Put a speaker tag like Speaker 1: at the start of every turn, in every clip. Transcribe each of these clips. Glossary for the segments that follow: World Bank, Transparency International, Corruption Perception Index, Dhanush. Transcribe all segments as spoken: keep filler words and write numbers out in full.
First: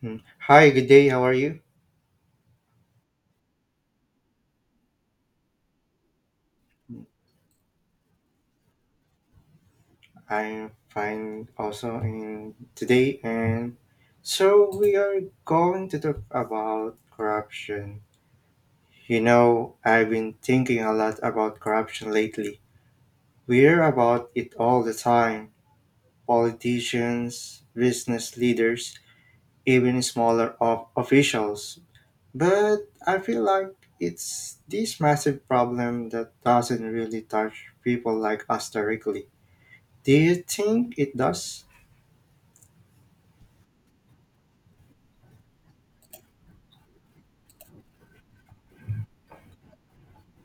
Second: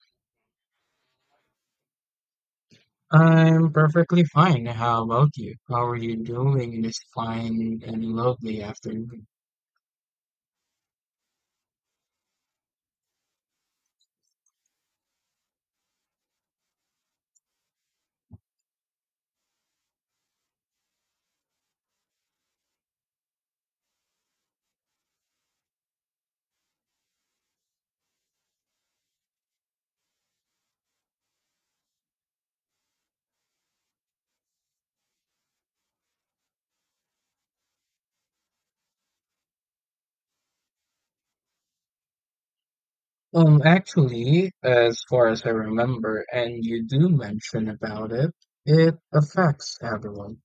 Speaker 1: Hmm. Hi, good day. How are you?
Speaker 2: I'm perfectly fine. How about you? How are you doing this fine and lovely afternoon?
Speaker 1: I'm fine also in today and so we are going to talk about corruption. You know, I've been thinking a lot about corruption lately. We hear about it all the time. Politicians, business leaders, even smaller of officials. But I feel like it's this massive problem that doesn't really touch people like us directly. Do you think it does?
Speaker 2: Um, actually, as far as I remember, and you do mention about it, it affects everyone.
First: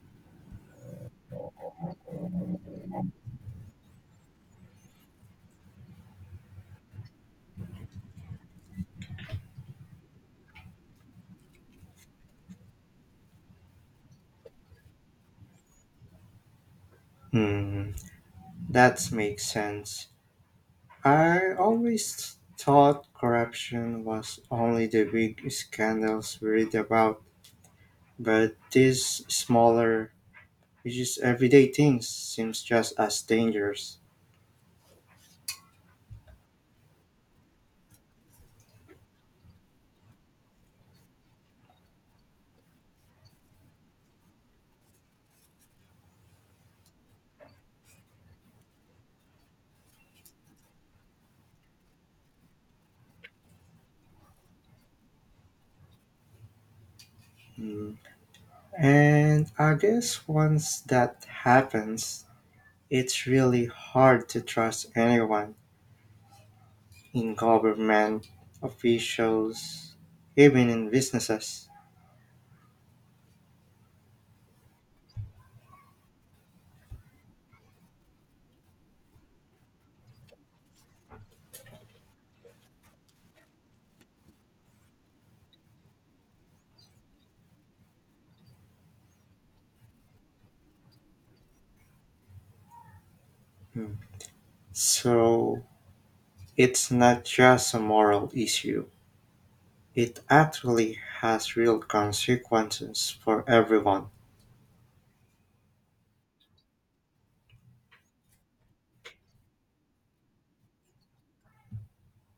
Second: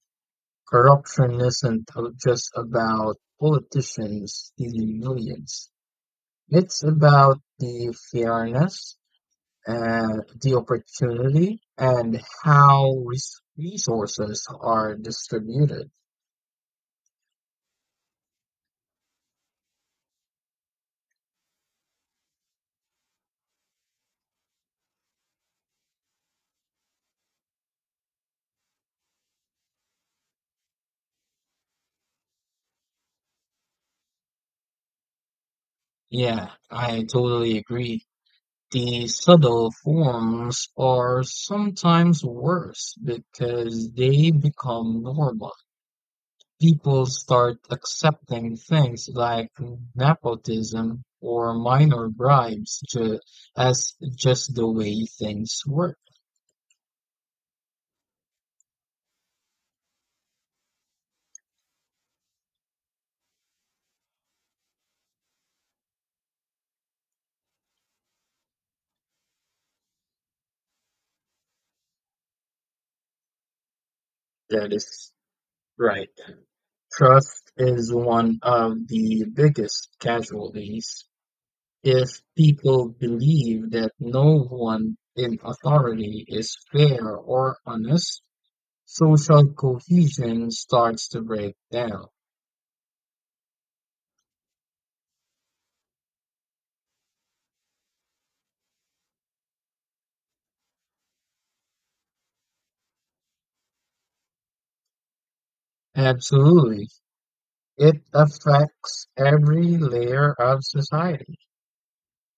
Speaker 2: Corruption isn't uh, just about politicians stealing millions. It's about the fairness and the opportunity and how res- resources are distributed.
Speaker 1: Hmm, that makes sense. I always thought corruption was only the big scandals we read about, but these smaller, which is everyday things, seems just as dangerous.
Speaker 2: Yeah, I totally agree. The subtle forms are sometimes worse because they become normal. People start accepting things like nepotism or minor bribes to, as just the way things work.
Speaker 1: Hmm. And I guess once that happens, it's really hard to trust anyone in government, officials, even in businesses.
Speaker 2: That is right. Trust is one of the biggest casualties. If people believe that no one in authority is fair or honest, social cohesion starts to break down.
Speaker 1: Hmm. So, it's not just a moral issue, it actually has real consequences for everyone.
Speaker 2: Absolutely. It affects every layer of society.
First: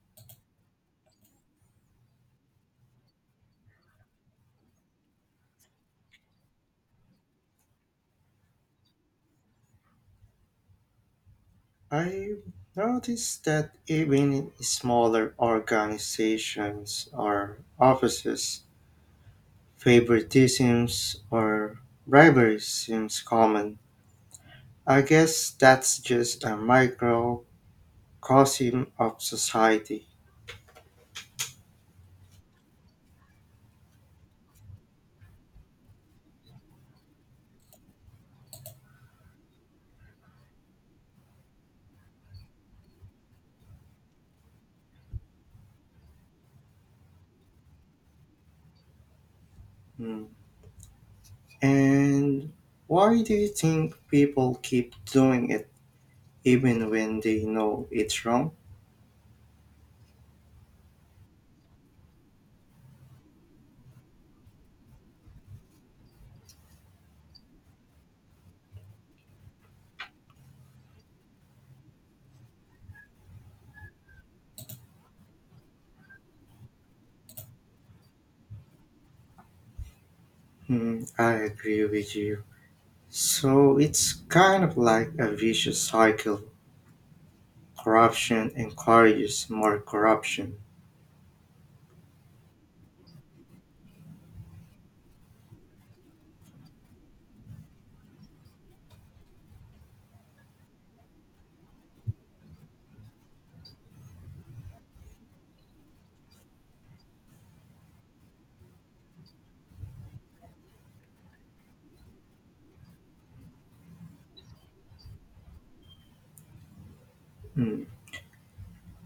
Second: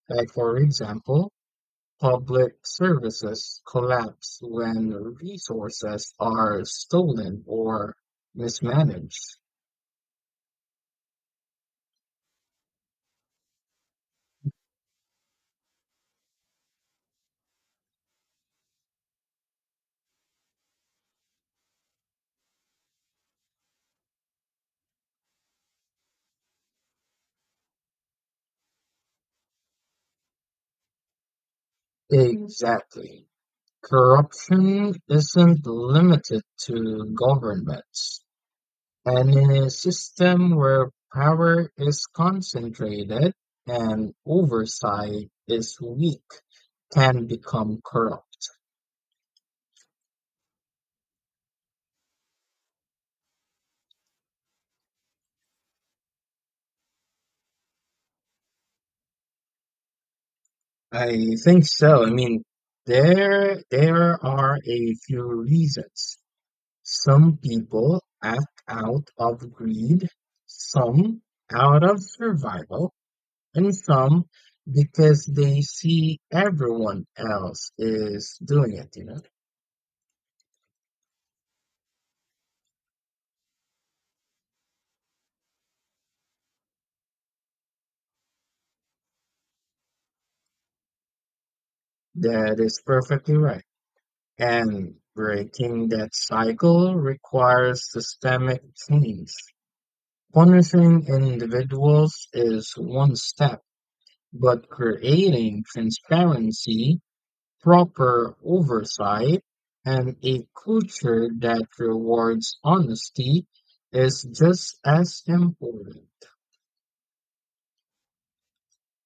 Speaker 2: Like, for example, public services collapse when resources are stolen or mismanaged.
Speaker 1: I noticed that even in smaller organizations or offices, favoritism or bribery seems common. I guess that's just a microcosm of society.
Speaker 2: Exactly. Corruption isn't limited to governments, and in a system where power is concentrated and oversight is weak, can become corrupt.
Speaker 1: Mm. And why do you think people keep doing it, even when they know it's wrong?
Speaker 2: I think so. I mean, there there are a few reasons. Some people act out of greed, some out of survival, and some because they see everyone else is doing it, you know.
Speaker 1: Hmm, I agree with you. So it's kind of like a vicious cycle. Corruption encourages more corruption.
Speaker 2: That is perfectly right. And breaking that cycle requires systemic change. Punishing individuals is one step, but creating transparency, proper oversight, and a culture that rewards honesty is just as important.
Speaker 1: Hmm.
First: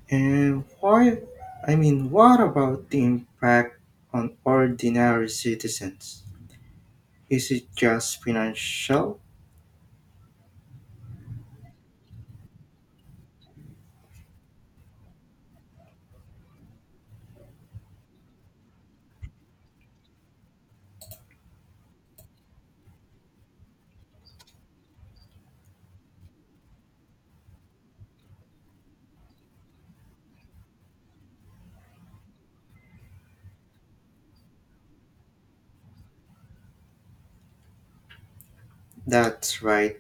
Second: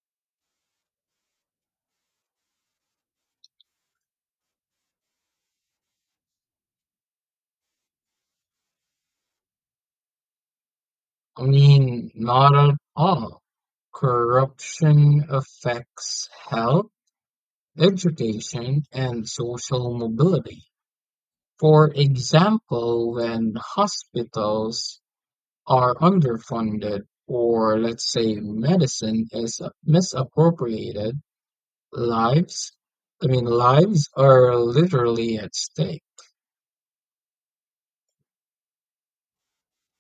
Speaker 1: And why? I mean, what about the impact on ordinary citizens? Is it just financial?
Speaker 2: I mean, not at all. Corruption affects health, education, and social mobility. For example, when hospitals are underfunded, or let's say medicine is misappropriated, lives, I mean, lives are literally at stake.
Speaker 1: That's right.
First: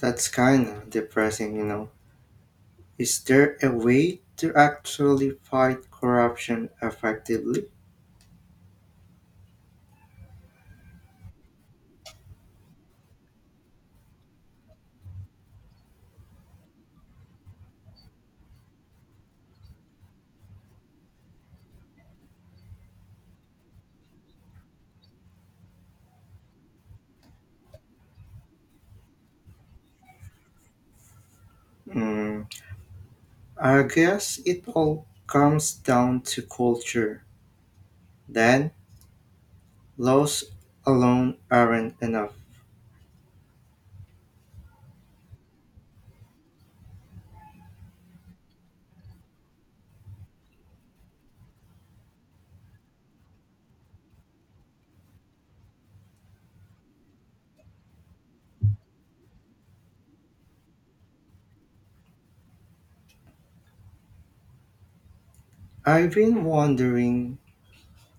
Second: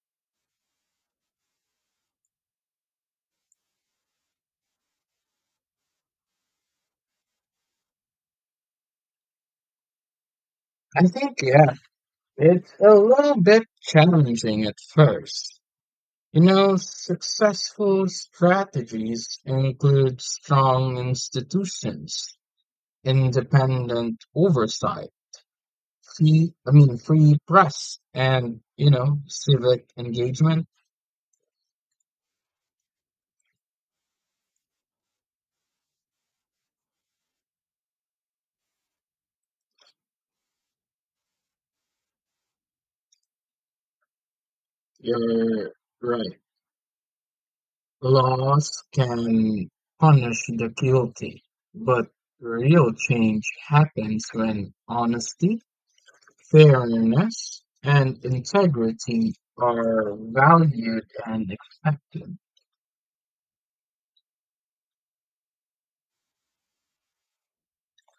Speaker 1: That's kind of depressing, you know. Is there a way to actually fight corruption effectively?
Speaker 2: I think, yeah, it's a little bit challenging at first. You know, successful strategies include strong institutions, independent oversight, free, I mean, free press, and, you know, civic engagement.
Speaker 1: Hmm, I guess it all comes down to culture. Then laws alone aren't enough.
Speaker 2: You're right. Laws can punish the guilty, but real change happens when honesty, fairness, and integrity are valued and expected.
Speaker 1: I've been wondering,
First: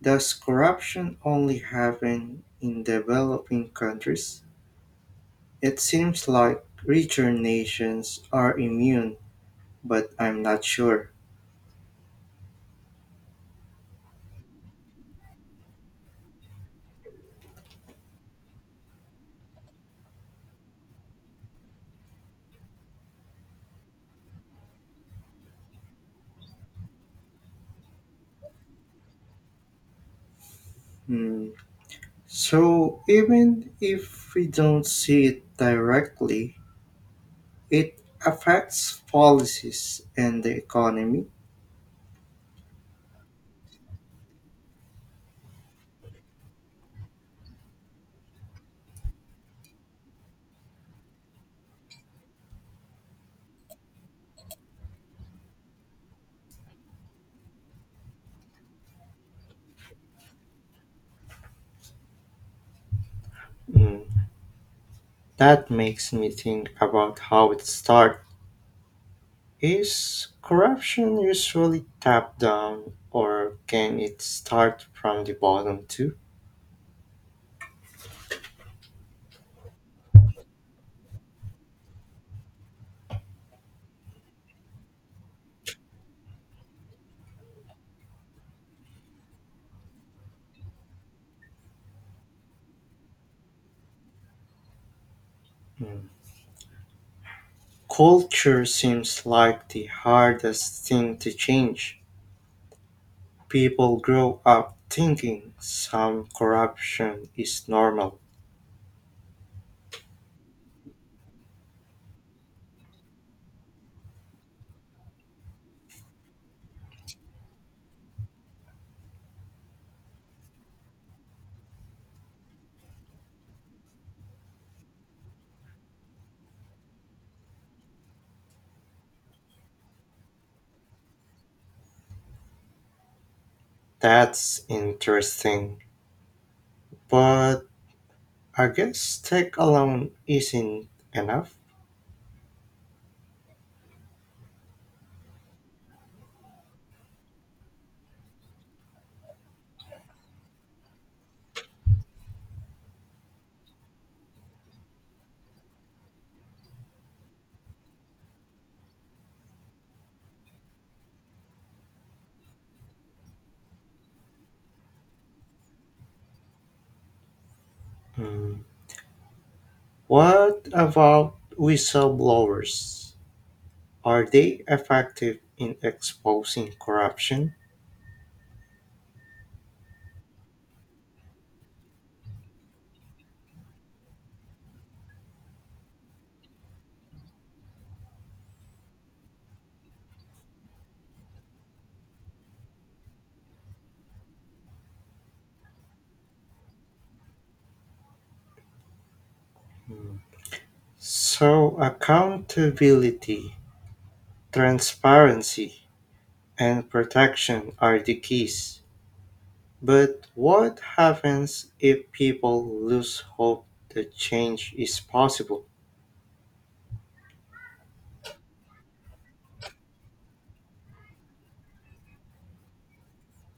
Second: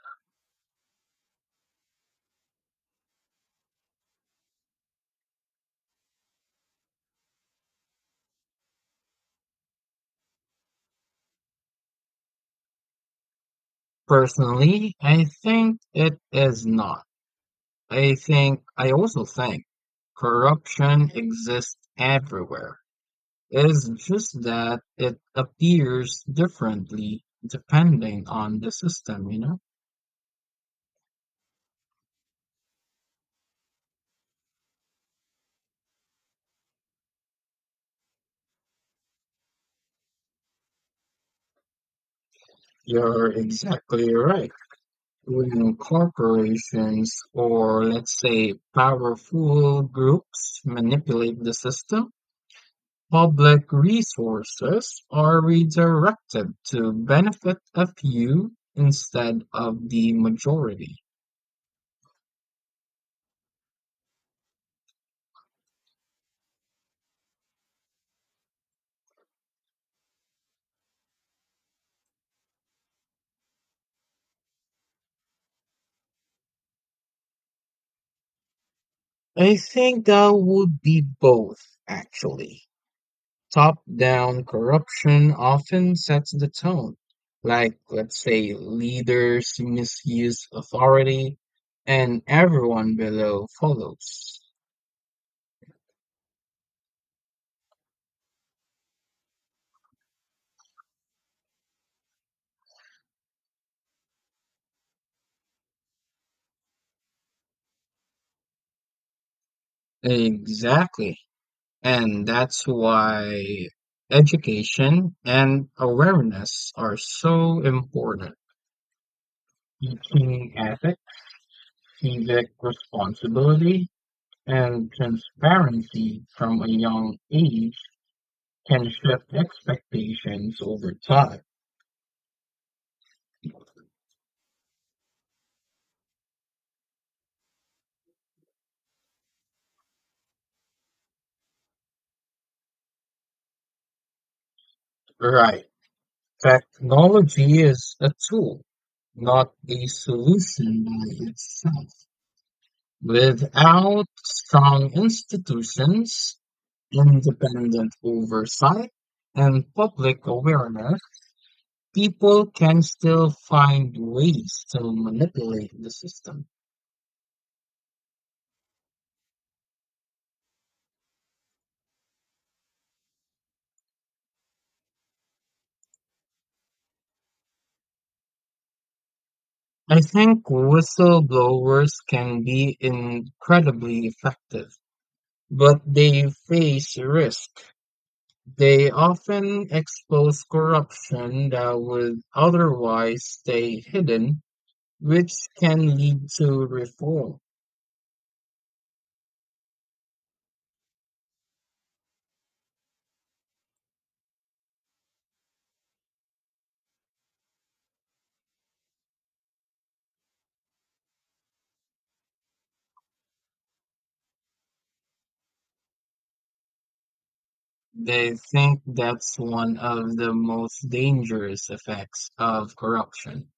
Speaker 1: does corruption only happen in developing countries? It seems like richer nations are immune, but I'm not sure.
Speaker 2: Personally, I think it is not. I think I also think corruption exists everywhere. It's just that it appears differently depending on the system, you know?
Speaker 1: Hmm. So, even if we don't see it directly, it affects policies and the economy.
Speaker 2: You're exactly right. When corporations or let's say powerful groups manipulate the system, public resources are redirected to benefit a few instead of the majority.
Speaker 1: Hmm. That makes me think about how it starts. Is corruption usually top down, or can it start from the bottom too?
Speaker 2: I think that would be both, actually. Top-down corruption often sets the tone, like, let's say, leaders misuse authority and everyone below follows.
Speaker 1: Hmm. Culture seems like the hardest thing to change. People grow up thinking some corruption is normal.
Speaker 2: Exactly. And that's why education and awareness are so important. Teaching ethics, civic responsibility, and transparency from a young age can shift expectations over time.
Speaker 1: That's interesting. But I guess tech alone isn't enough.
Speaker 2: Right. Technology is a tool, not a solution by itself. Without strong institutions, independent oversight and public awareness, people can still find ways to manipulate the system.
Speaker 1: Hmm. What about whistleblowers? Are they effective in exposing corruption?
Speaker 2: I think whistleblowers can be incredibly effective, but they face risk. They often expose corruption that would otherwise stay hidden, which can lead to reform.
Speaker 1: Hmm. So, accountability, transparency, and protection are the keys. But what happens if people lose hope that change is possible?
Speaker 2: They think that's one of the most dangerous effects of corruption,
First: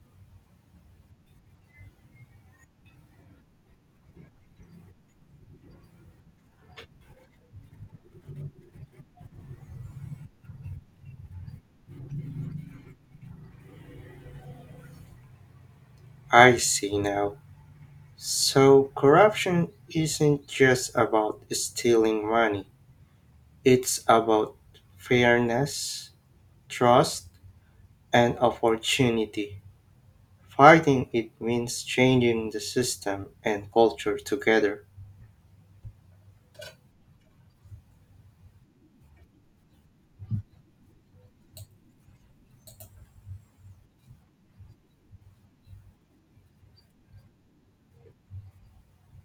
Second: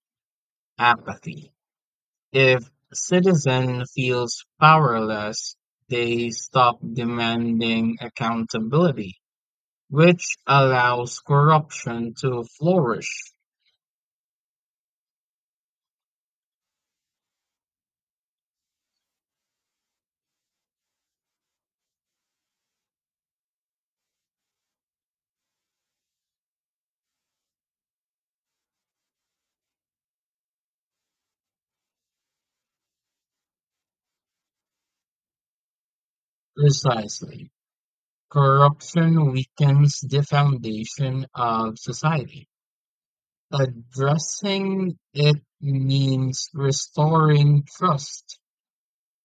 Speaker 2: apathy. If citizen feels powerless, they stop demanding accountability, which allows corruption to flourish.
Speaker 1: I see now. So, corruption isn't just about stealing money, it's about fairness, trust, and opportunity. Fighting it means changing the system and culture together.
Speaker 2: Precisely. Corruption weakens the foundation of society. Addressing it means restoring trust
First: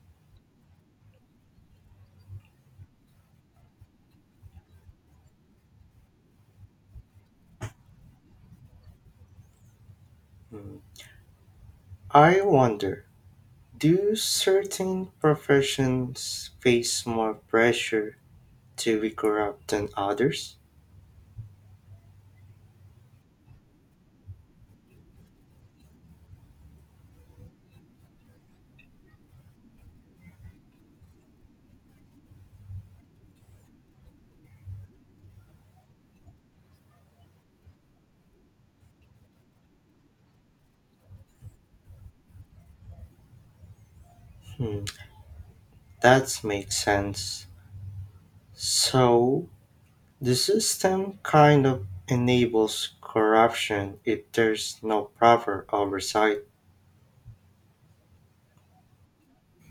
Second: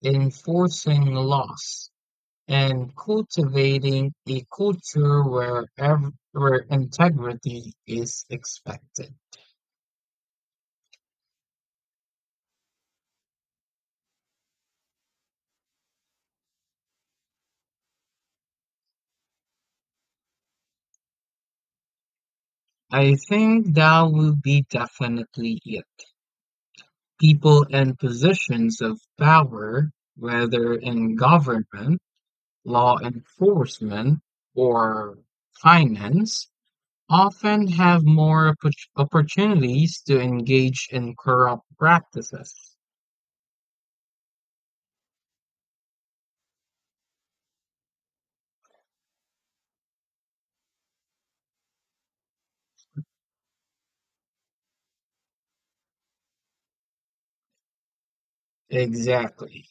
Speaker 2: enforcing laws, and cultivating a culture where, ev- where integrity is expected.
Speaker 1: Mm. I wonder, do certain professions face more pressure to be corrupt than others?
Speaker 2: I think that will be definitely it. People in positions of power, whether in government, law enforcement, or finance, often have more oppor- opportunities to engage in corrupt practices.
Speaker 1: Hmm, that makes sense. So, the system kind of enables corruption if there's no proper oversight.
Speaker 2: Exactly.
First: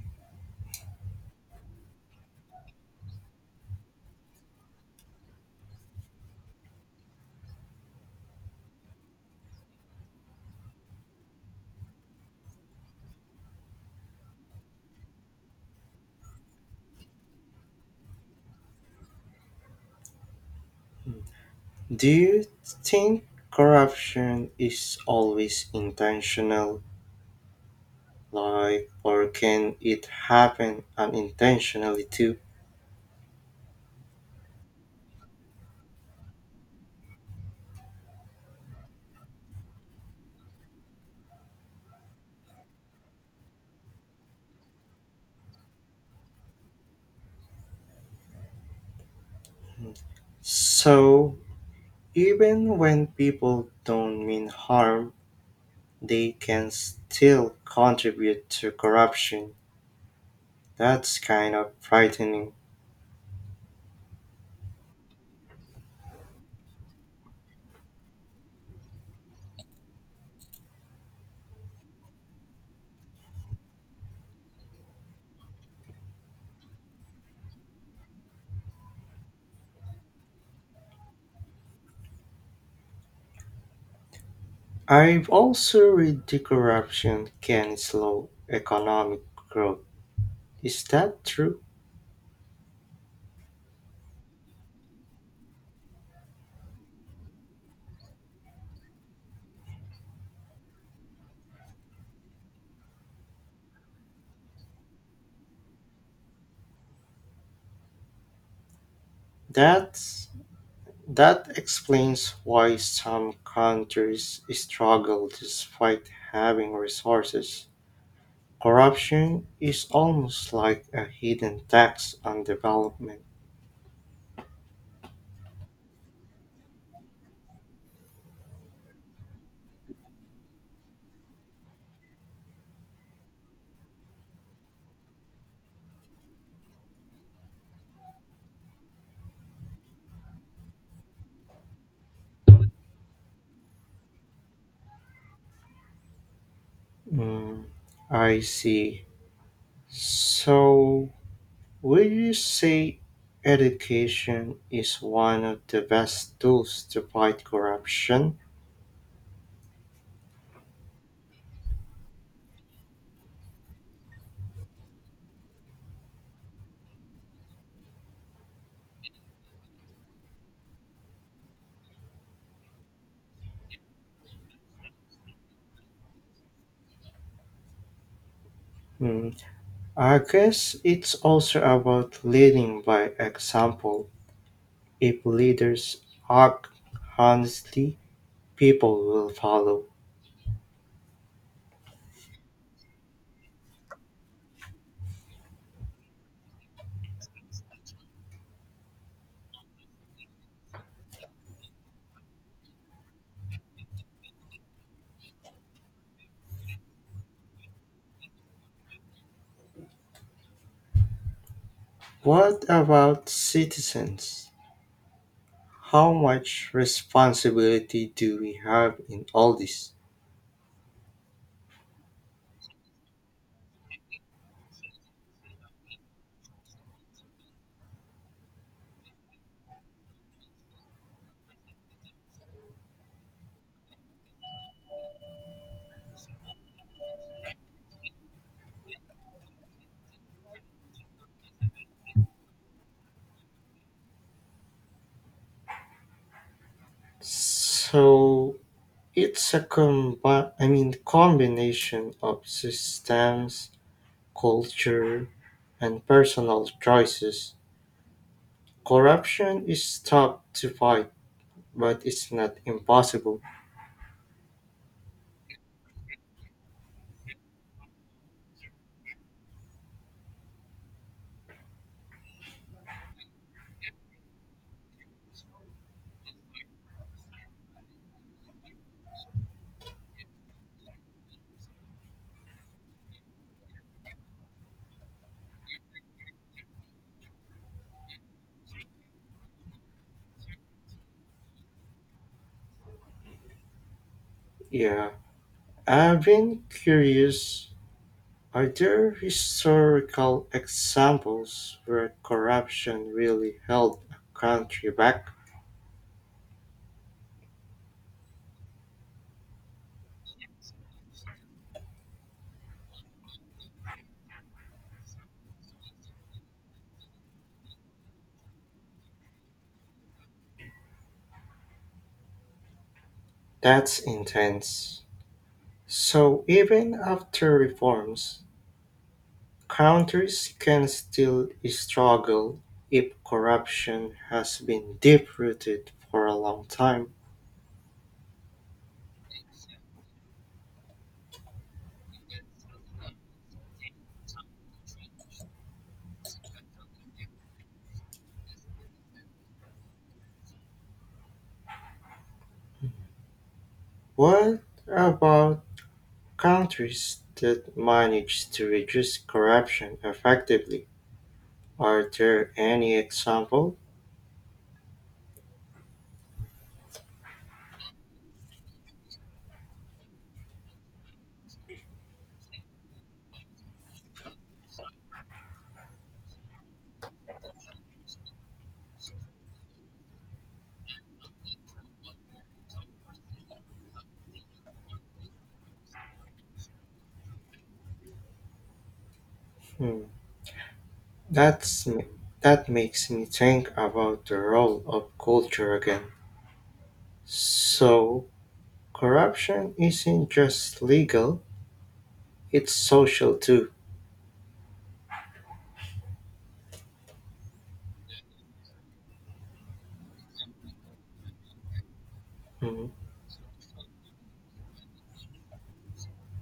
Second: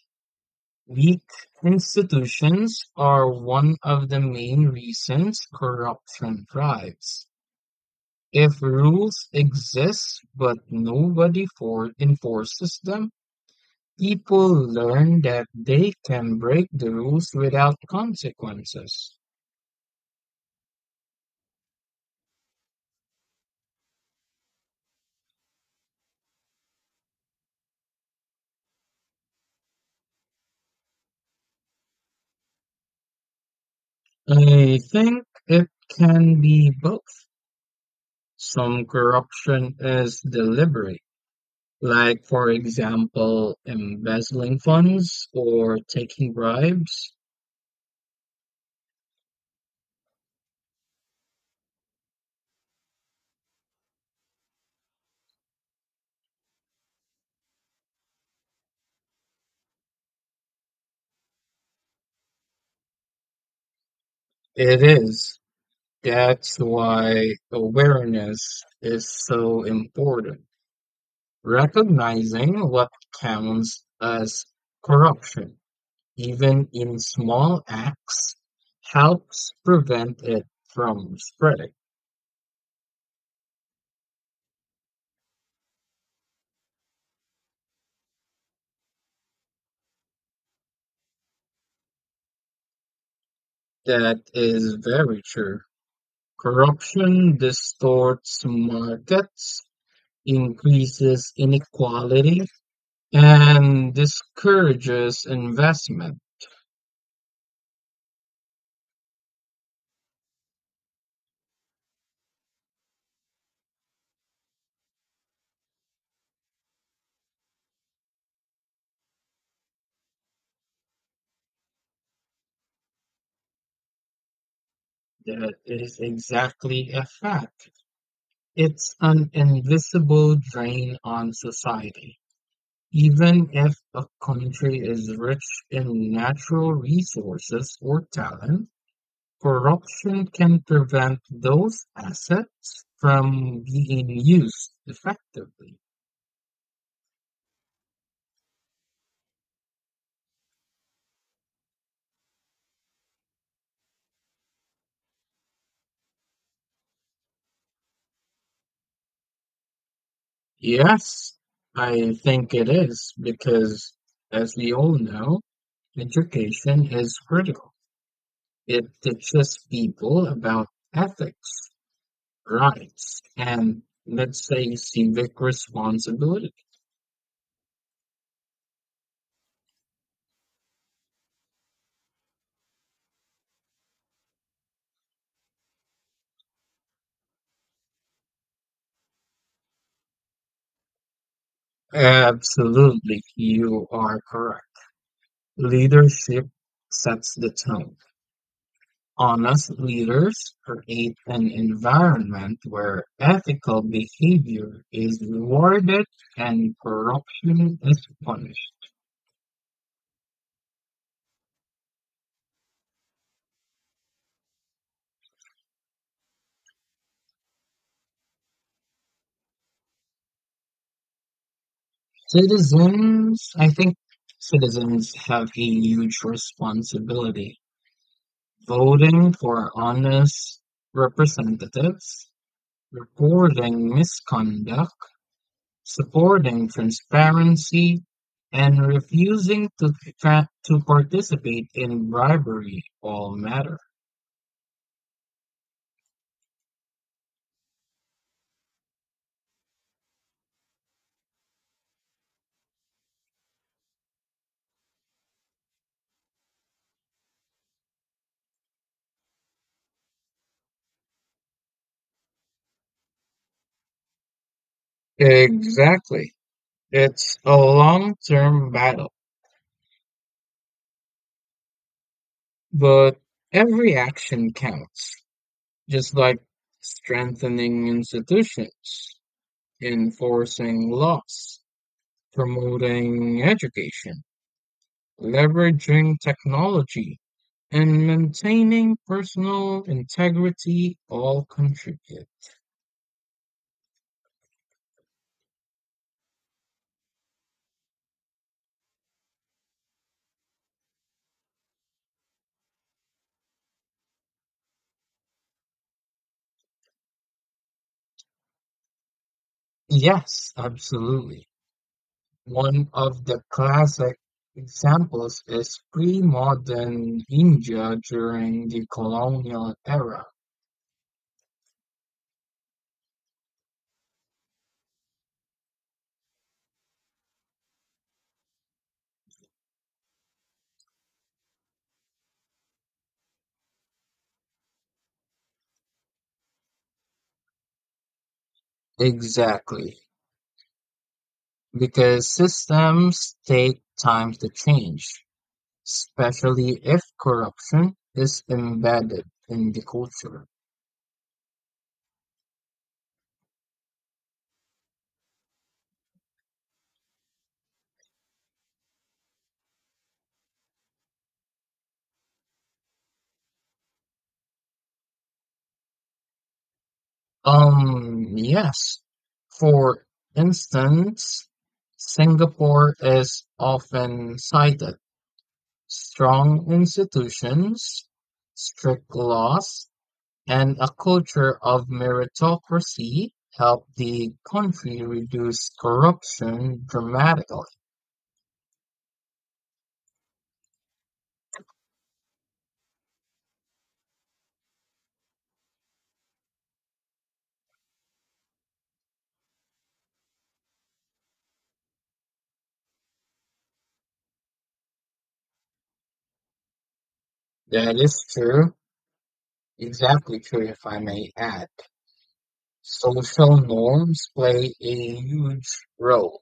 Speaker 2: Weak institutions are one of the main reasons corruption thrives. If rules exist but nobody for enforces them, people learn that they can break the rules without consequences.
Speaker 1: Hmm, do you think corruption is always intentional? Like, or can it happen unintentionally too?
Speaker 2: I think it can be both. Some corruption is deliberate, like, for example, embezzling funds or taking bribes.
Speaker 1: So, even when people don't mean harm, they can still contribute to corruption. That's kind of frightening.
Speaker 2: It is. That's why awareness is so important. Recognizing what counts as corruption, even in small acts, helps prevent it from spreading.
Speaker 1: I've also read the corruption can slow economic growth. Is that true?
Speaker 2: That is very true. Corruption distorts markets, increases inequality, and discourages investment.
Speaker 1: That's that explains why some countries struggle despite having resources. Corruption is almost like a hidden tax on development.
Speaker 2: That is exactly a fact. It's an invisible drain on society. Even if a country is rich in natural resources or talent, corruption can prevent those assets from being used effectively.
Speaker 1: Mm, I see. So, would you say education is one of the best tools to fight corruption?
Speaker 2: Yes, I think it is because, as we all know, education is critical. It teaches people about ethics. Right. And let's say civic responsibility.
Speaker 1: Hmm. I guess it's also about leading by example. If leaders act honestly, people will follow.
Speaker 2: Absolutely, you are correct. Leadership sets the tone. Honest leaders create an environment where ethical behavior is rewarded and corruption is punished.
Speaker 1: What about citizens? How much responsibility do we have in all this?
Speaker 2: Citizens, I think citizens have a huge responsibility. Voting for honest representatives reporting misconduct, supporting transparency, and refusing to, tra- to participate in bribery all matter.
Speaker 1: So it's a combi- I mean combination of systems, culture, and personal choices. Corruption is tough to fight, but it's not impossible.
Speaker 2: Exactly. It's a long term battle, but every action counts, just like strengthening institutions, enforcing laws, promoting education leveraging technology, and maintaining personal integrity all contribute.
Speaker 1: Yeah, I've been curious. Are there historical examples where corruption really held a country back?
Speaker 2: Yes, absolutely. One of the classic examples is pre-modern India during the colonial era.
Speaker 1: That's intense. So even after reforms, countries can still struggle if corruption has been deep rooted for a long time.
Speaker 2: Exactly, because systems take time to change, especially if corruption is embedded in the culture.
Speaker 1: What about countries that manage to reduce corruption effectively? Are there any example?
Speaker 2: Um, yes. For instance, Singapore is often cited. Strong institutions, strict laws, and a culture of meritocracy help the country reduce corruption dramatically.
Speaker 1: Hmm, That's m- that makes me think about the role of culture again. So corruption isn't just legal, it's social too.
Speaker 2: That is true. Exactly true, if I may add.
Speaker 1: Mhm.
Speaker 2: Social norms play a huge role.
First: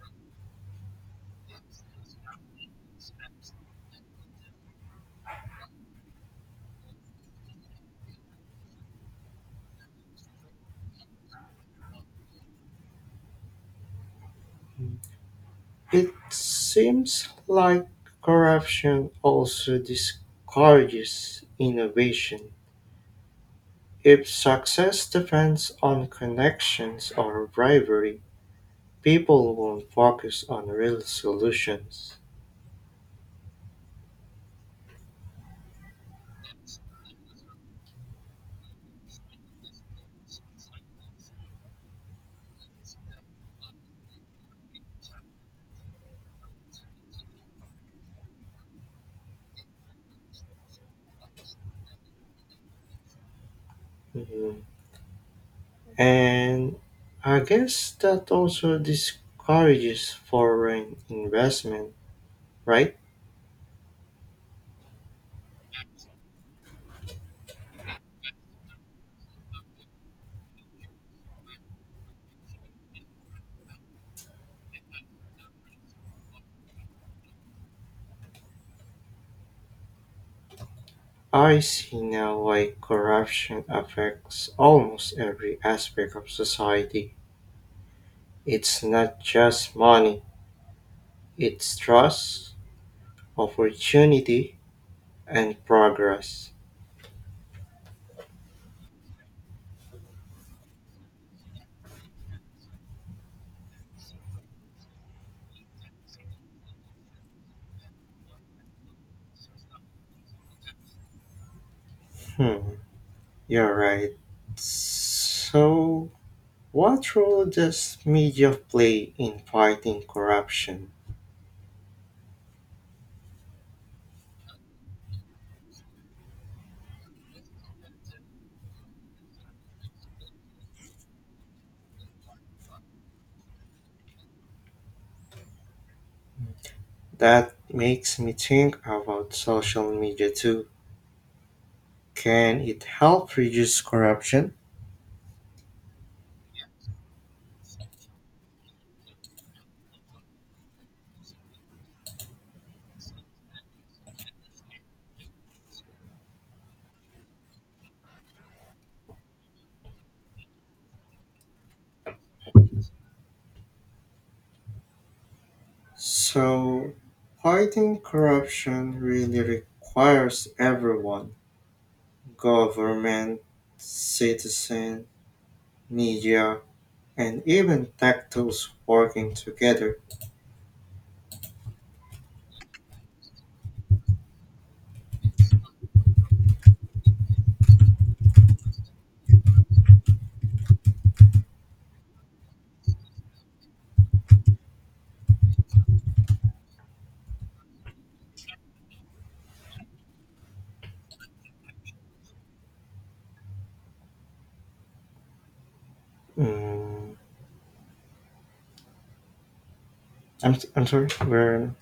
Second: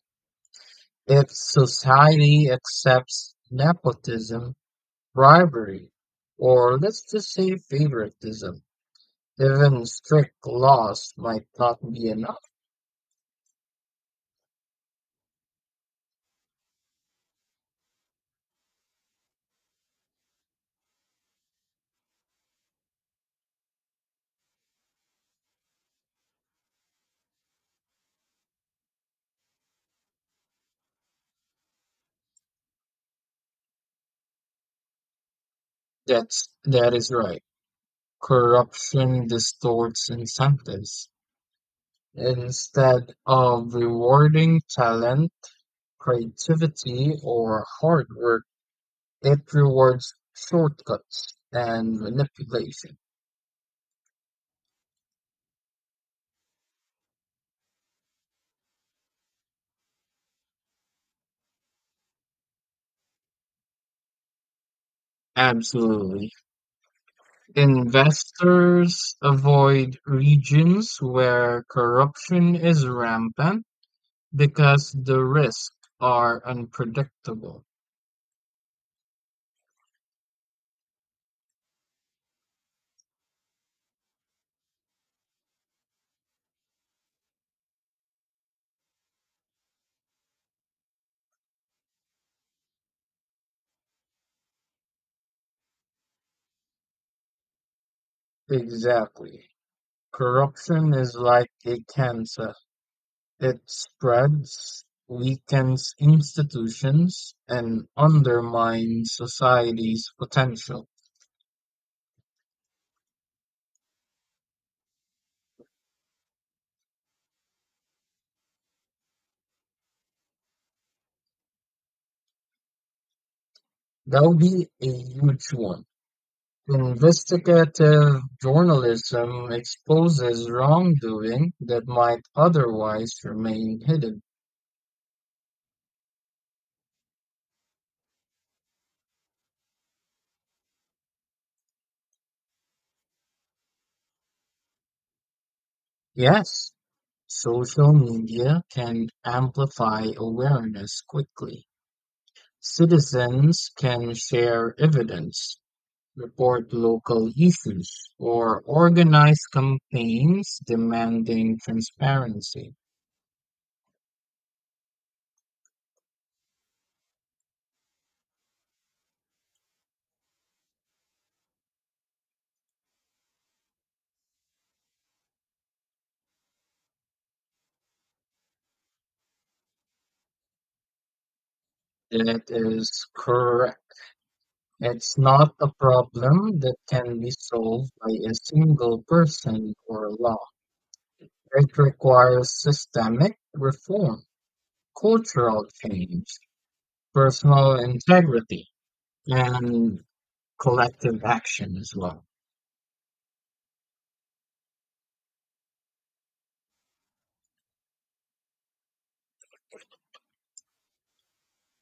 Speaker 2: If society accepts nepotism, bribery, or let's just say favoritism, even strict laws might not be enough.
Speaker 1: It seems like corruption also discourages innovation. If success depends on connections or bribery, people won't focus on real solutions.
Speaker 2: That's that is right. Corruption distorts incentives. Instead of rewarding talent, creativity, or hard work, it rewards shortcuts and manipulation.
Speaker 1: Mhm. And I guess that also discourages foreign investment, right?
Speaker 2: Absolutely. Investors avoid regions where corruption is rampant because the risks are unpredictable.
Speaker 1: I see now why corruption affects almost every aspect of society. It's not just money, it's trust, opportunity, and progress.
Speaker 2: Exactly. Corruption is like a cancer. It spreads, weakens institutions, and undermines society's potential.
Speaker 1: Hmm, you're right. So, what role does media play in fighting corruption?
Speaker 2: That would be a huge one. Investigative journalism exposes wrongdoing that might otherwise remain hidden.
Speaker 1: That makes me think about social media too. Can it help reduce corruption?
Speaker 2: Yes, social media can amplify awareness quickly. Citizens can share evidence, report local issues, or organize campaigns demanding transparency.
Speaker 1: So, fighting corruption really requires everyone, government, citizen, media, and even tech tools working together.
Speaker 2: That is correct. It's not a problem that can be solved by a single person or law. It requires systemic reform, cultural change, personal integrity, and collective action as well.
Speaker 1: Mm, I'm, s- I'm sorry, where?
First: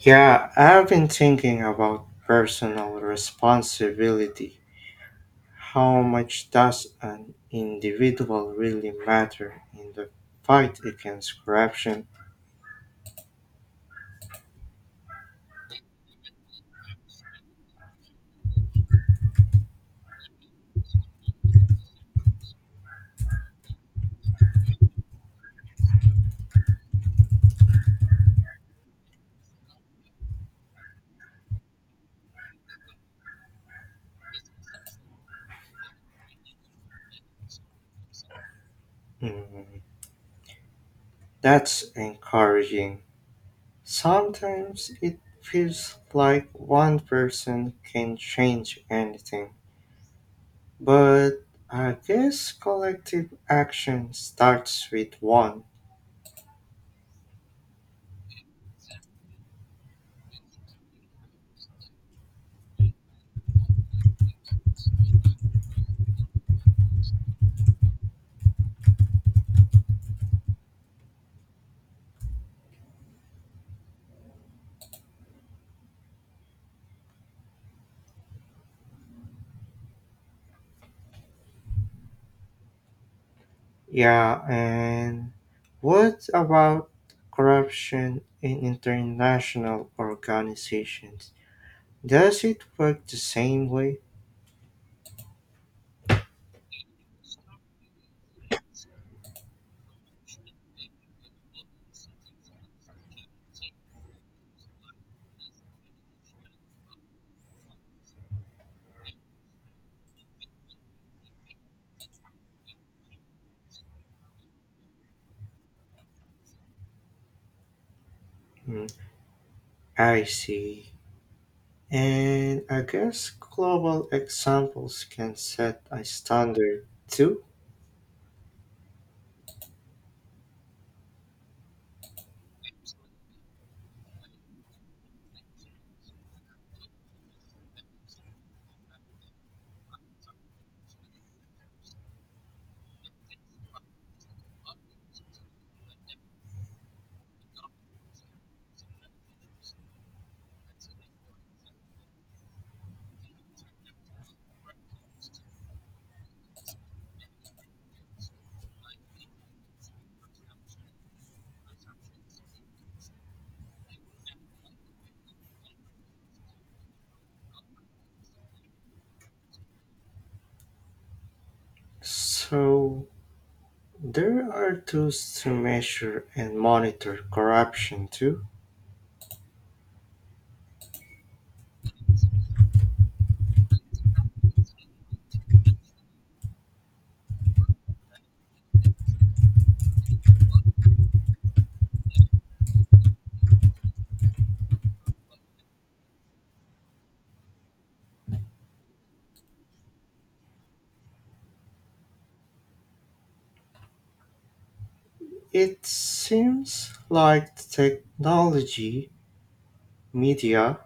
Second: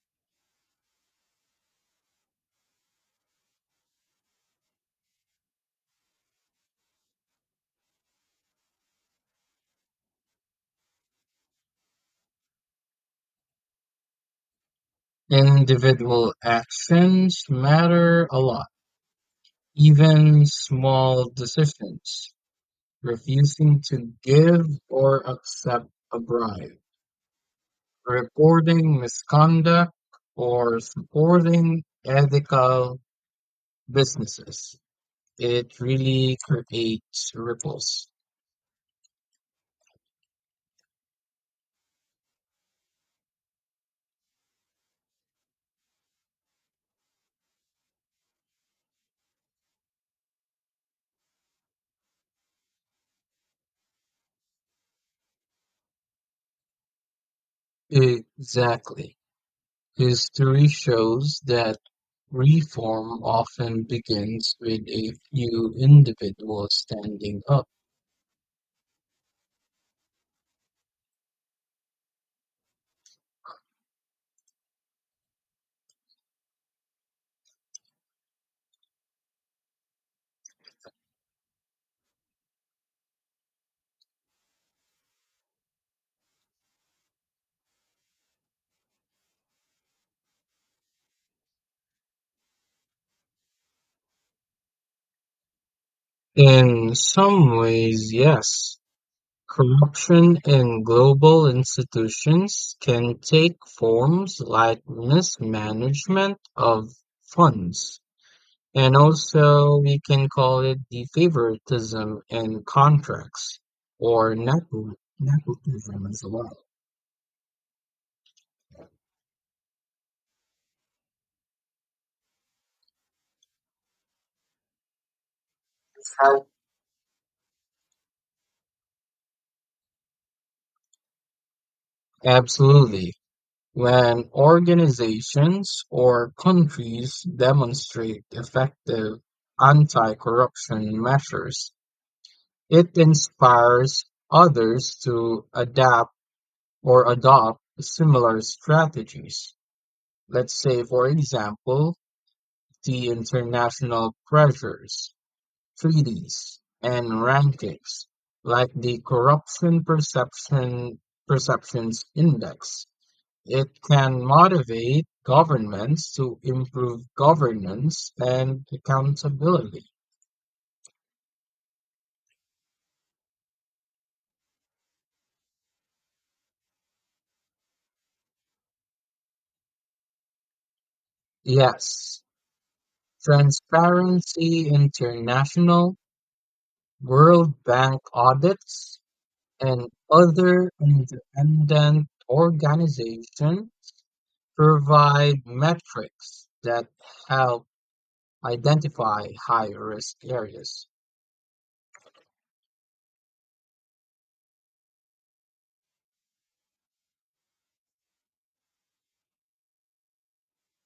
Speaker 1: Yeah, I've been thinking about personal responsibility. How much does an individual really matter in the fight against corruption?
Speaker 2: Individual actions matter a lot, even small decisions, refusing to give or accept a bribe reporting misconduct or supporting ethical businesses. It really creates ripples.
Speaker 1: Mm, that's encouraging. Sometimes it feels like one person can change anything. But I guess collective action starts with one.
Speaker 2: Exactly. History shows that reform often begins with a few individuals standing up.
Speaker 1: Yeah, and what about corruption in international organizations? Does it work the same way?
Speaker 2: In some ways, yes. Corruption in global institutions can take forms like mismanagement of funds and also, we can call it the favoritism in contracts or nepo- nepotism as well.
Speaker 1: Hmm, I see. And I guess global examples can set a standard too.
Speaker 2: Absolutely. When organizations or countries demonstrate effective anti-corruption measures, it inspires others to adapt or adopt similar strategies. Let's say, for example, the international pressures treaties, and rankings, like the Corruption Perception Perceptions Index. It can motivate governments to improve governance and accountability.
Speaker 1: So there are tools to measure and monitor corruption too.
Speaker 2: Yes, Transparency International, World Bank audits, and other independent organizations provide metrics that help identify high risk areas.
Speaker 1: It seems like technology, media,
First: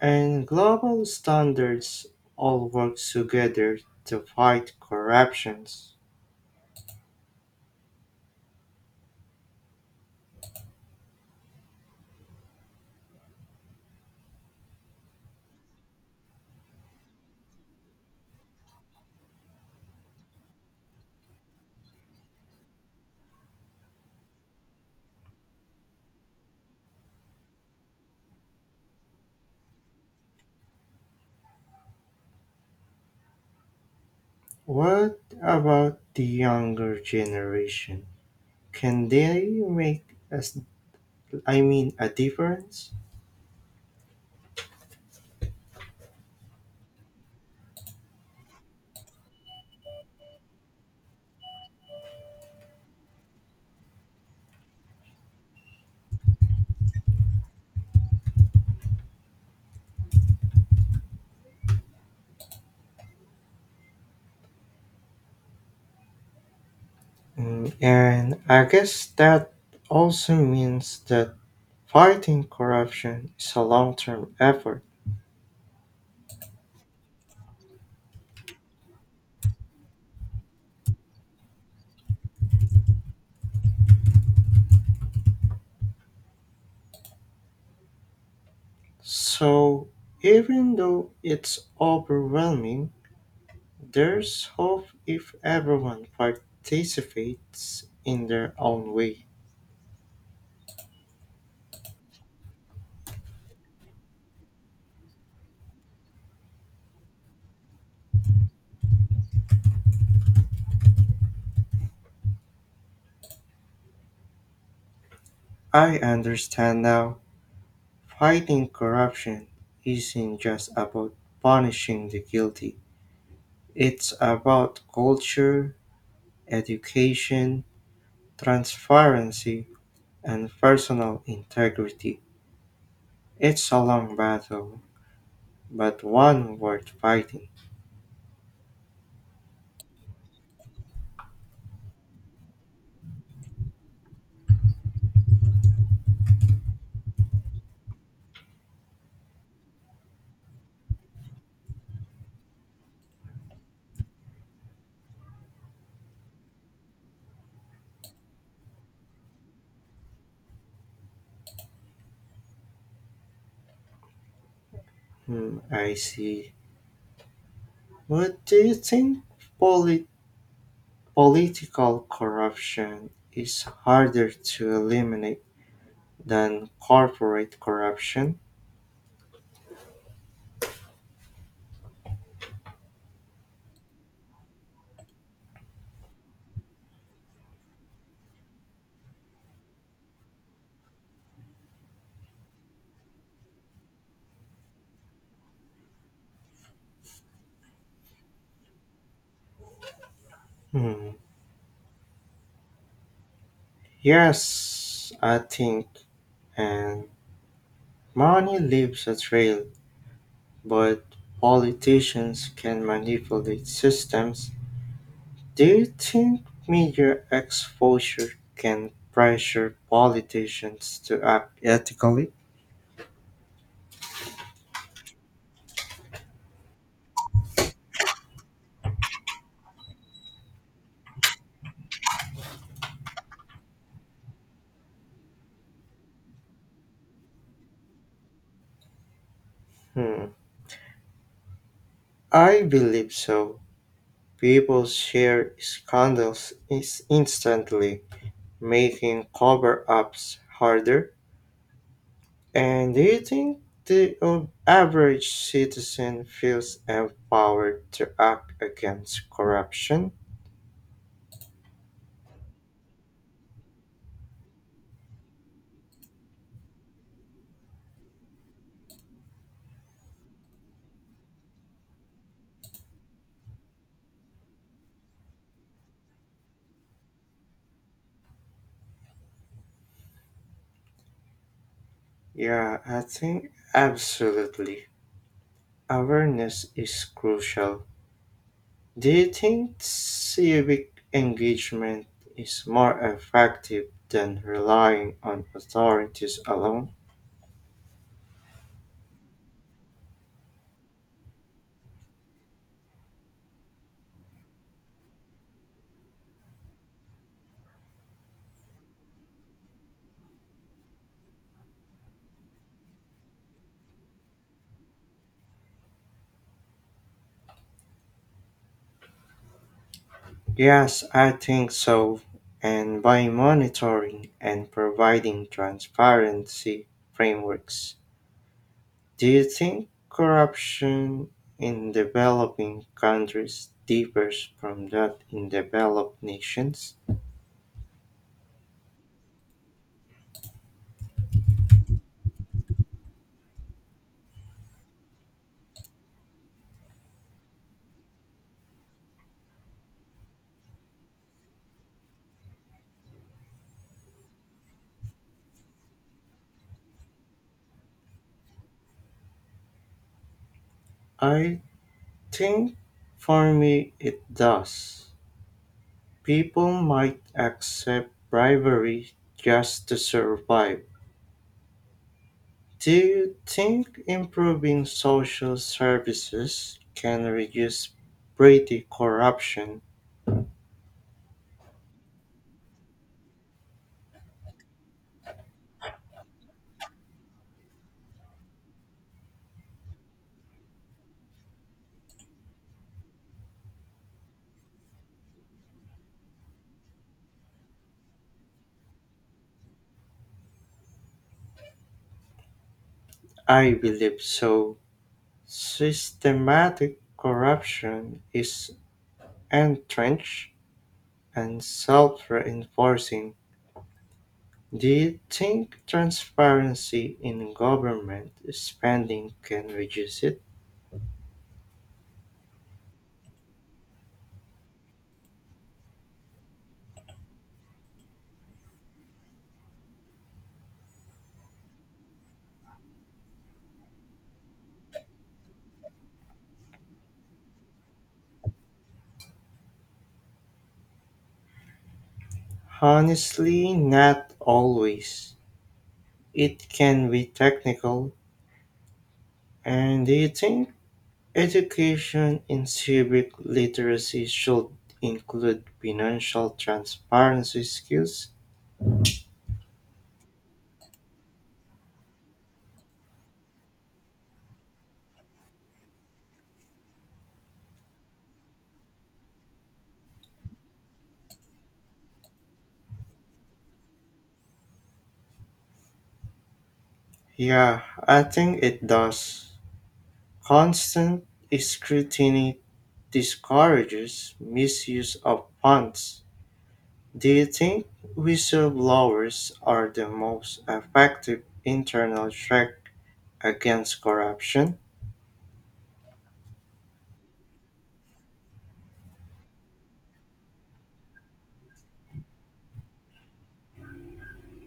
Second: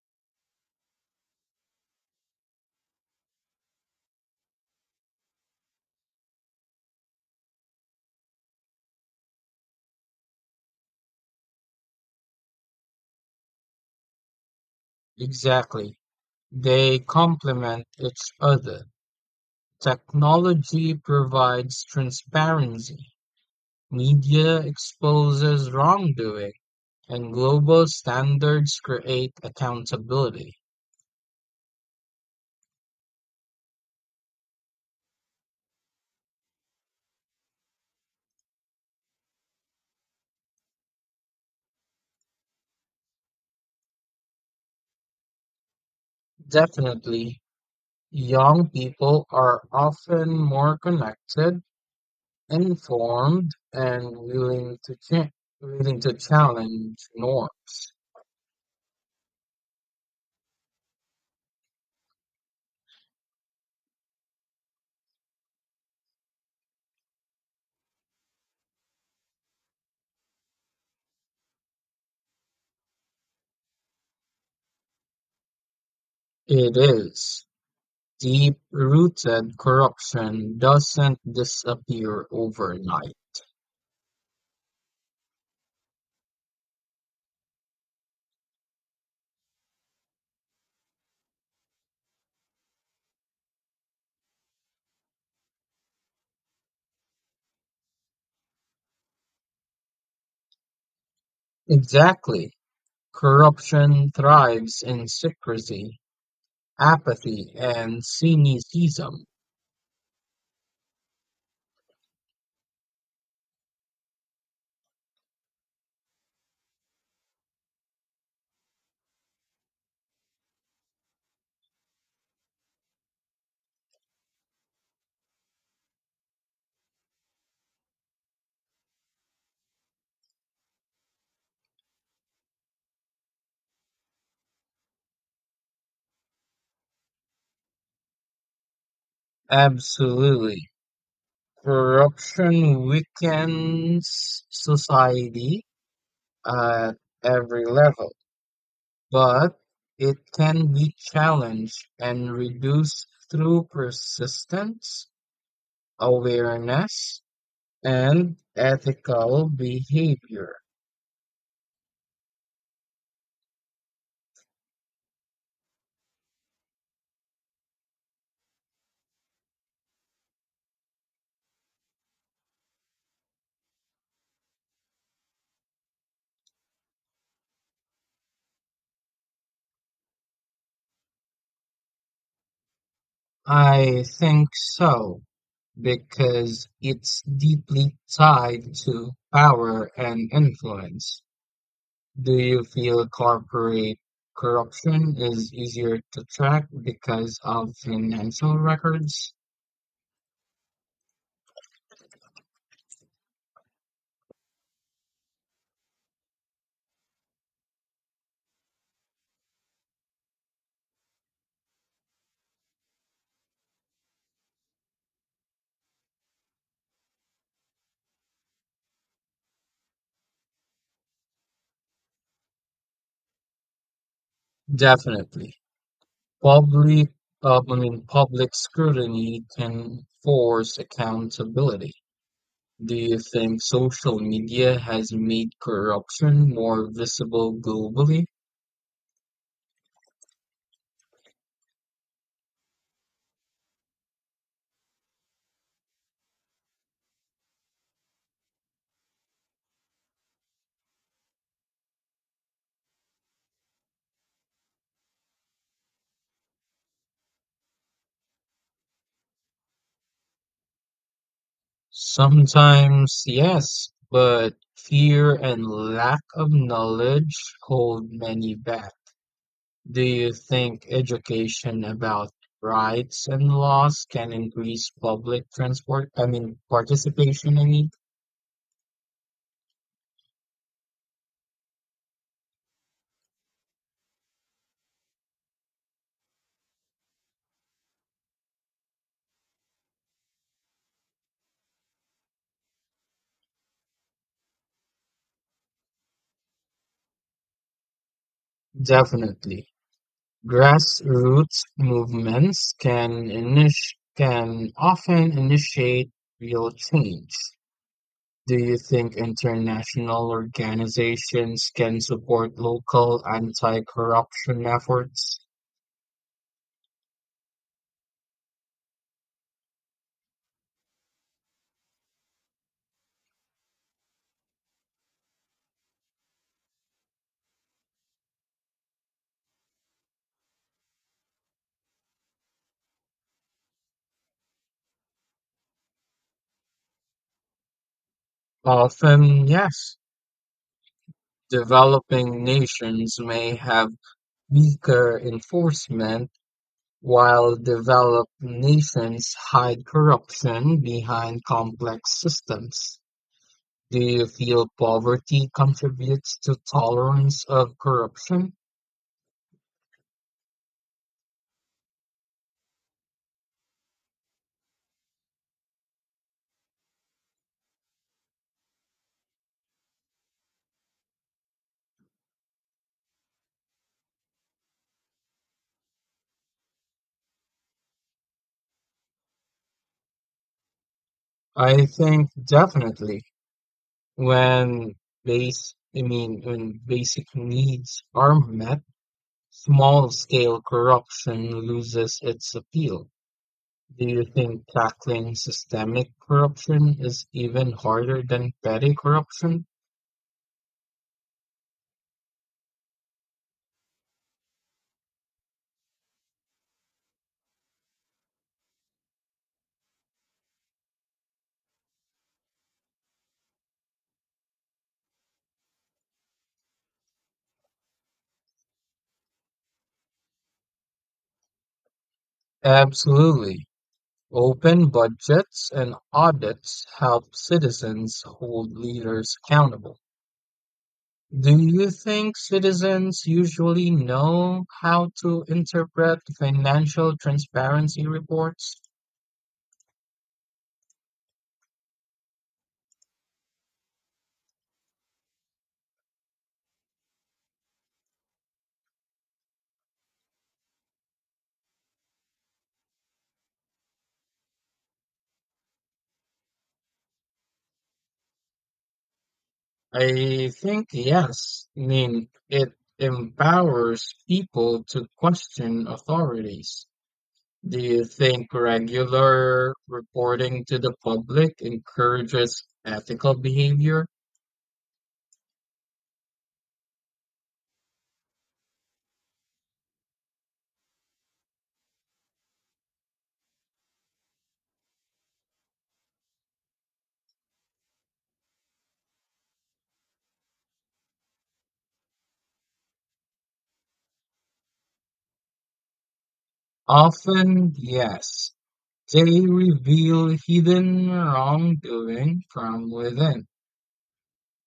Speaker 1: and global standards all work together to fight corruptions.
Speaker 2: Exactly. They complement each other. Technology provides transparency, media exposes wrongdoing, and global standards create accountability.
Speaker 1: What about the younger generation? Can they make as I mean a difference?
Speaker 2: Definitely, young people are often more connected, informed, and willing to, cha- willing to challenge norms.
Speaker 1: Mm, and I guess that also means that fighting corruption is a long-term effort.
Speaker 2: It is. Deep-rooted corruption doesn't disappear overnight.
Speaker 1: So even though it's overwhelming, there's hope if everyone participates in their own way.
Speaker 2: Exactly. Corruption thrives in secrecy, apathy, and cynicism.
Speaker 1: I understand now. Fighting corruption isn't just about punishing the guilty, it's about culture, education, transparency, and personal integrity. It's a long battle, but one worth fighting.
Speaker 2: Absolutely. Corruption weakens society at every level, but it can be challenged and reduced through persistence, awareness, and ethical behavior.
Speaker 1: Hmm, I see. What do you think, Poli? Political corruption is harder to eliminate than corporate corruption.
Speaker 2: I think so, because it's deeply tied to power and influence. Do you feel corporate corruption is easier to track because of financial records?
Speaker 1: Hmm. Yes, I think. And money leaves a trail, but politicians can manipulate systems. Do you think media exposure can pressure politicians to act ethically?
Speaker 2: Definitely. Public, uh, I mean, public scrutiny can force accountability. Do you think social media has made corruption more visible globally?
Speaker 1: Hmm. I believe so. People share scandals is- instantly, making cover-ups harder? And do you think the uh, average citizen feels empowered to act against corruption?
Speaker 2: Sometimes, yes, but fear and lack of knowledge hold many back. Do you think education about rights and laws can increase public transport, I mean, participation, I mean?
Speaker 1: Yeah, I think absolutely. Awareness is crucial. Do you think civic engagement is more effective than relying on authorities alone?
Speaker 2: Definitely. Grassroots movements can init- can often initiate real change. Do you think international organizations can support local anti-corruption efforts?
Speaker 1: Yes, I think so. And by monitoring and providing transparency frameworks, do you think corruption in developing countries differs from that in developed nations?
Speaker 2: Often, yes. Developing nations may have weaker enforcement, while developed nations hide corruption behind complex systems. Do you feel poverty contributes to tolerance of corruption?
Speaker 1: I think for me it does. People might accept bribery just to survive. Do you think improving social services can reduce petty corruption?
Speaker 2: I think definitely. When base, I mean, when basic needs are met, small-scale corruption loses its appeal. Do you think tackling systemic corruption is even harder than petty corruption?
Speaker 1: I believe so. Systematic corruption is entrenched and self reinforcing. Do you think transparency in government spending can reduce it?
Speaker 2: Absolutely. Open budgets and audits help citizens hold leaders accountable. Do you think citizens usually know how to interpret financial transparency reports?
Speaker 1: Honestly, not always. It can be technical. And do you think education in civic literacy should include financial transparency skills?
Speaker 2: I think yes. I mean, it empowers people to question authorities. Do you think regular reporting to the public encourages ethical behavior?
Speaker 1: Yeah, I think it does. Constant scrutiny discourages misuse of funds. Do you think whistleblowers are the most effective internal check against corruption?
Speaker 2: Often, yes. They reveal hidden wrongdoing from within.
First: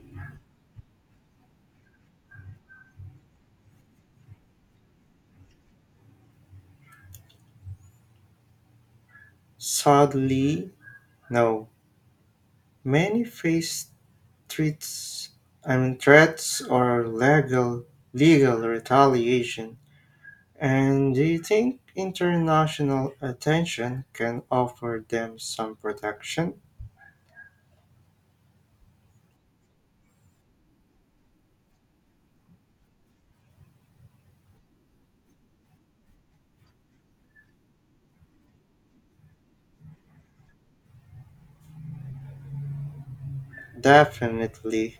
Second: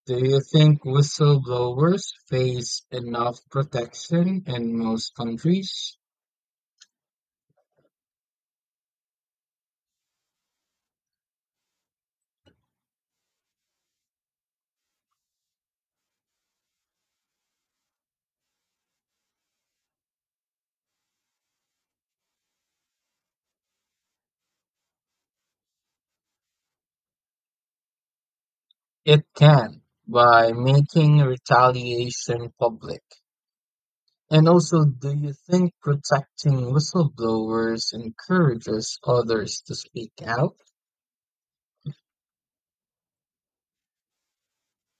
Speaker 2: Do you think whistleblowers face enough protection in most countries?
Speaker 1: Sadly, no. Many face threats I mean threats or legal legal retaliation. And do you think international attention can offer them some protection?
Speaker 2: It can by making retaliation public. And also, do you think protecting whistleblowers encourages others to speak out?
Speaker 1: Definitely.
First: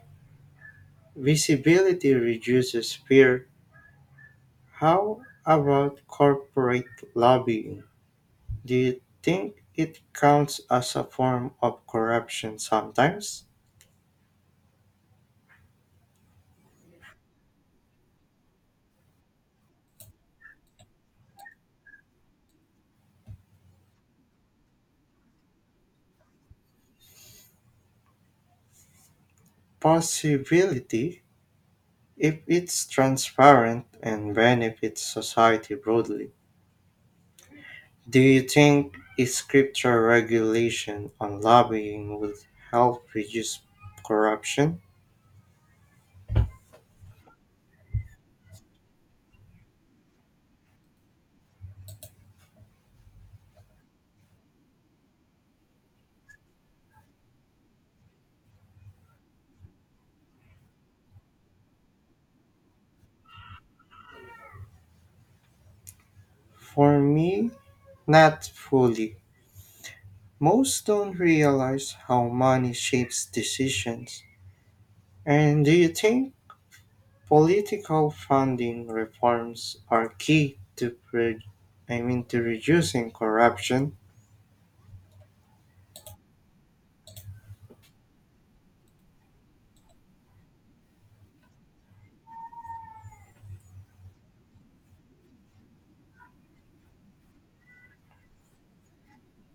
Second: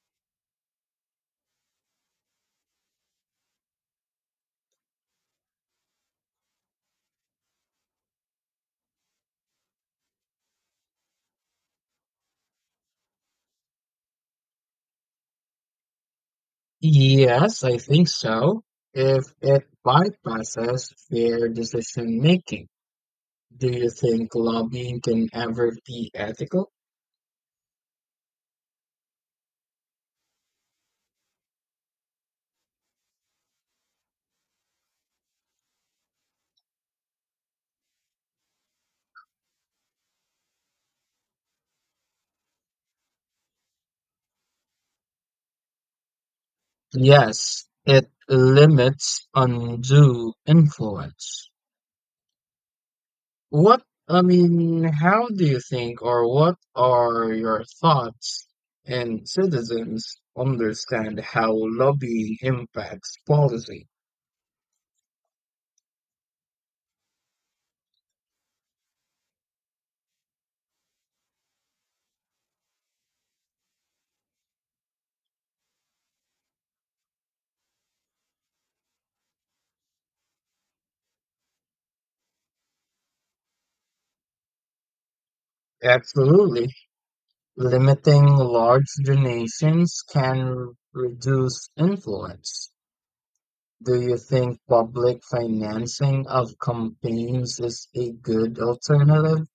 Speaker 1: Visibility reduces fear. How about corporate lobbying? Do you think it counts as a form of corruption sometimes?
Speaker 2: Yes, I think so. If it bypasses fair decision making, do you think lobbying can ever be ethical?
Speaker 1: Possibility, if it's transparent and benefits society broadly, do you think a stricter regulation on lobbying would help reduce corruption?
Speaker 2: Yes, it limits undue influence. What, I mean, how do you think or what are your thoughts and citizens understand how lobbying impacts policy?
Speaker 1: For me, not fully. Most don't realize how money shapes decisions. And do you think political funding reforms are key to pre- I mean to reducing corruption?
Speaker 2: Absolutely. Limiting large donations can reduce influence. Do you think public financing of campaigns is a good alternative?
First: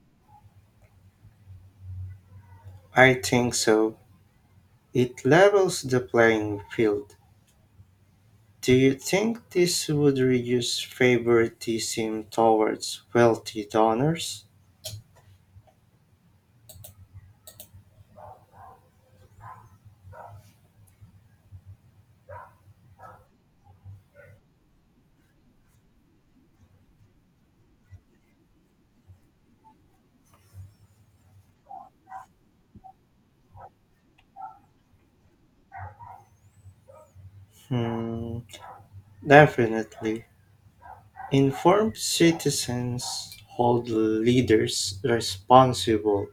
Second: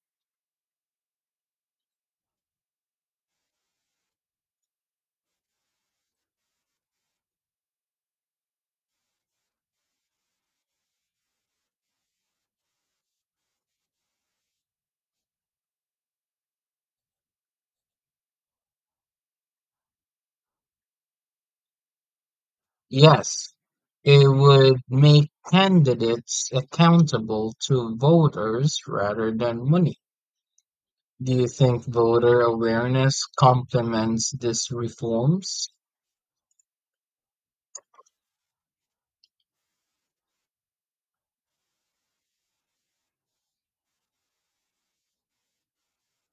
Speaker 1: I think so. It levels the playing field. Do you think this would reduce favoritism towards wealthy donors?
Speaker 2: Yes, it would make candidates accountable to voters rather than money. Do you think voter awareness complements these reforms?
Speaker 1: Hmm, definitely. Informed citizens hold leaders responsible.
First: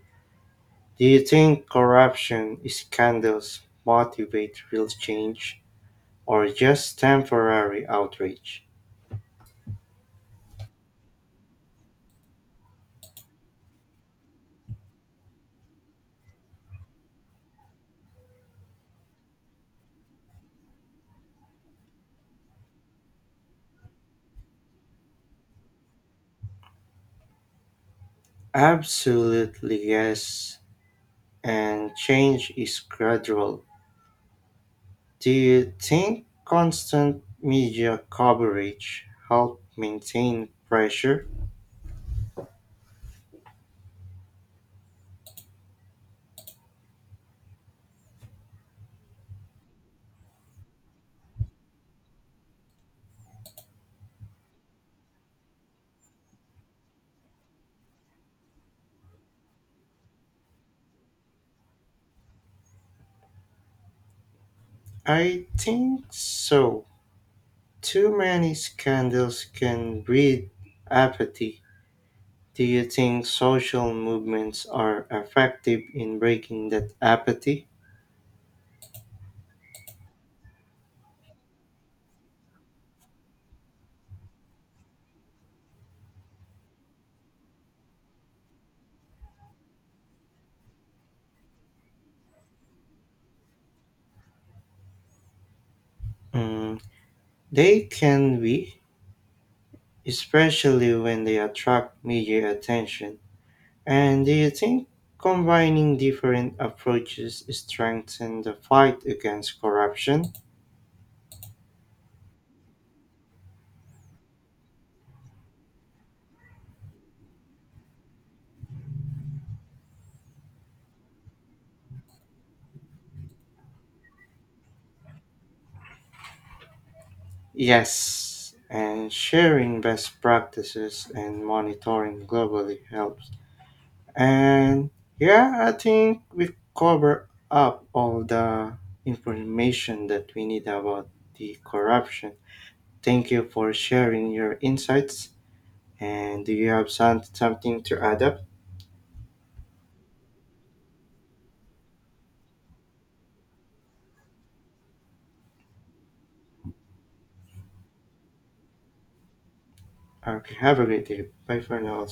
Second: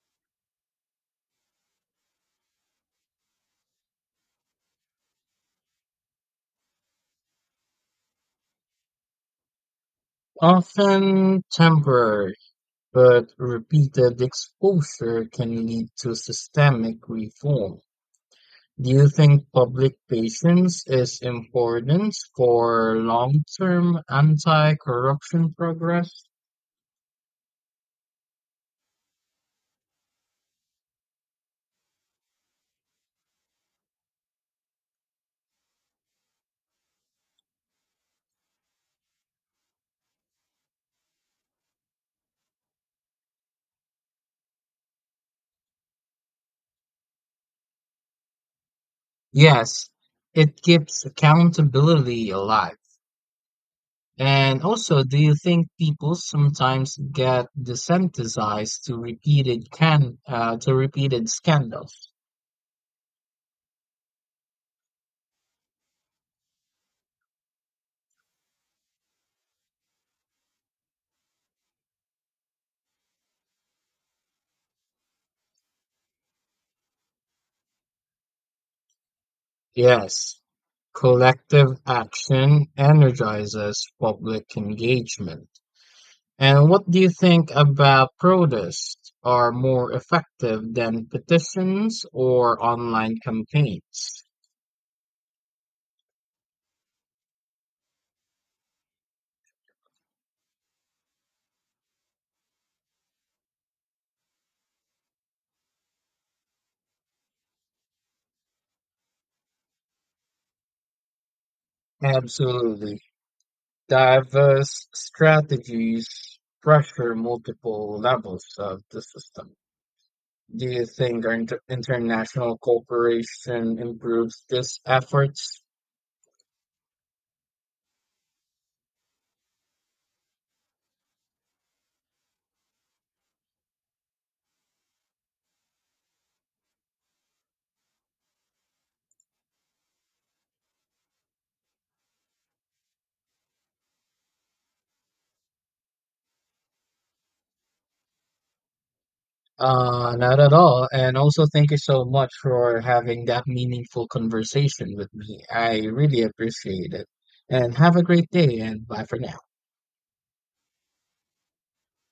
Speaker 1: Do you think corruption scandals motivate real change or just temporary outrage?
Speaker 2: Often temporary, but repeated exposure can lead to systemic reform. Do you think public patience is important for long-term anti-corruption progress?
Speaker 1: Absolutely yes, and change is gradual. Do you think constant media coverage help maintain pressure?
Speaker 2: Yes, it keeps accountability alive. And also, do you think people sometimes get desensitized to repeated can uh, to repeated scandals?
Speaker 1: I think so. Too many scandals can breed apathy. Do you think social movements are effective in breaking that apathy?
Speaker 2: Yes, collective action energizes public engagement. And what do you think about protests are more effective than petitions or online campaigns?
Speaker 1: Mm, they can be, especially when they attract media attention. And do you think combining different approaches strengthen the fight against corruption?
Speaker 2: Absolutely. Diverse strategies pressure multiple levels of the system. Do you think our inter- international cooperation improves these efforts?
Speaker 1: Yes, and sharing best practices and monitoring globally helps. And yeah, I think we cover up all the information that we need about the corruption. Thank you for sharing your insights. And do you have some, something to add up?
Speaker 2: Uh, not at all. And also, thank you so much for having that meaningful conversation with me. I really appreciate it. And have a great day, and bye for now.
Speaker 1: Okay, have a great day. Bye for now.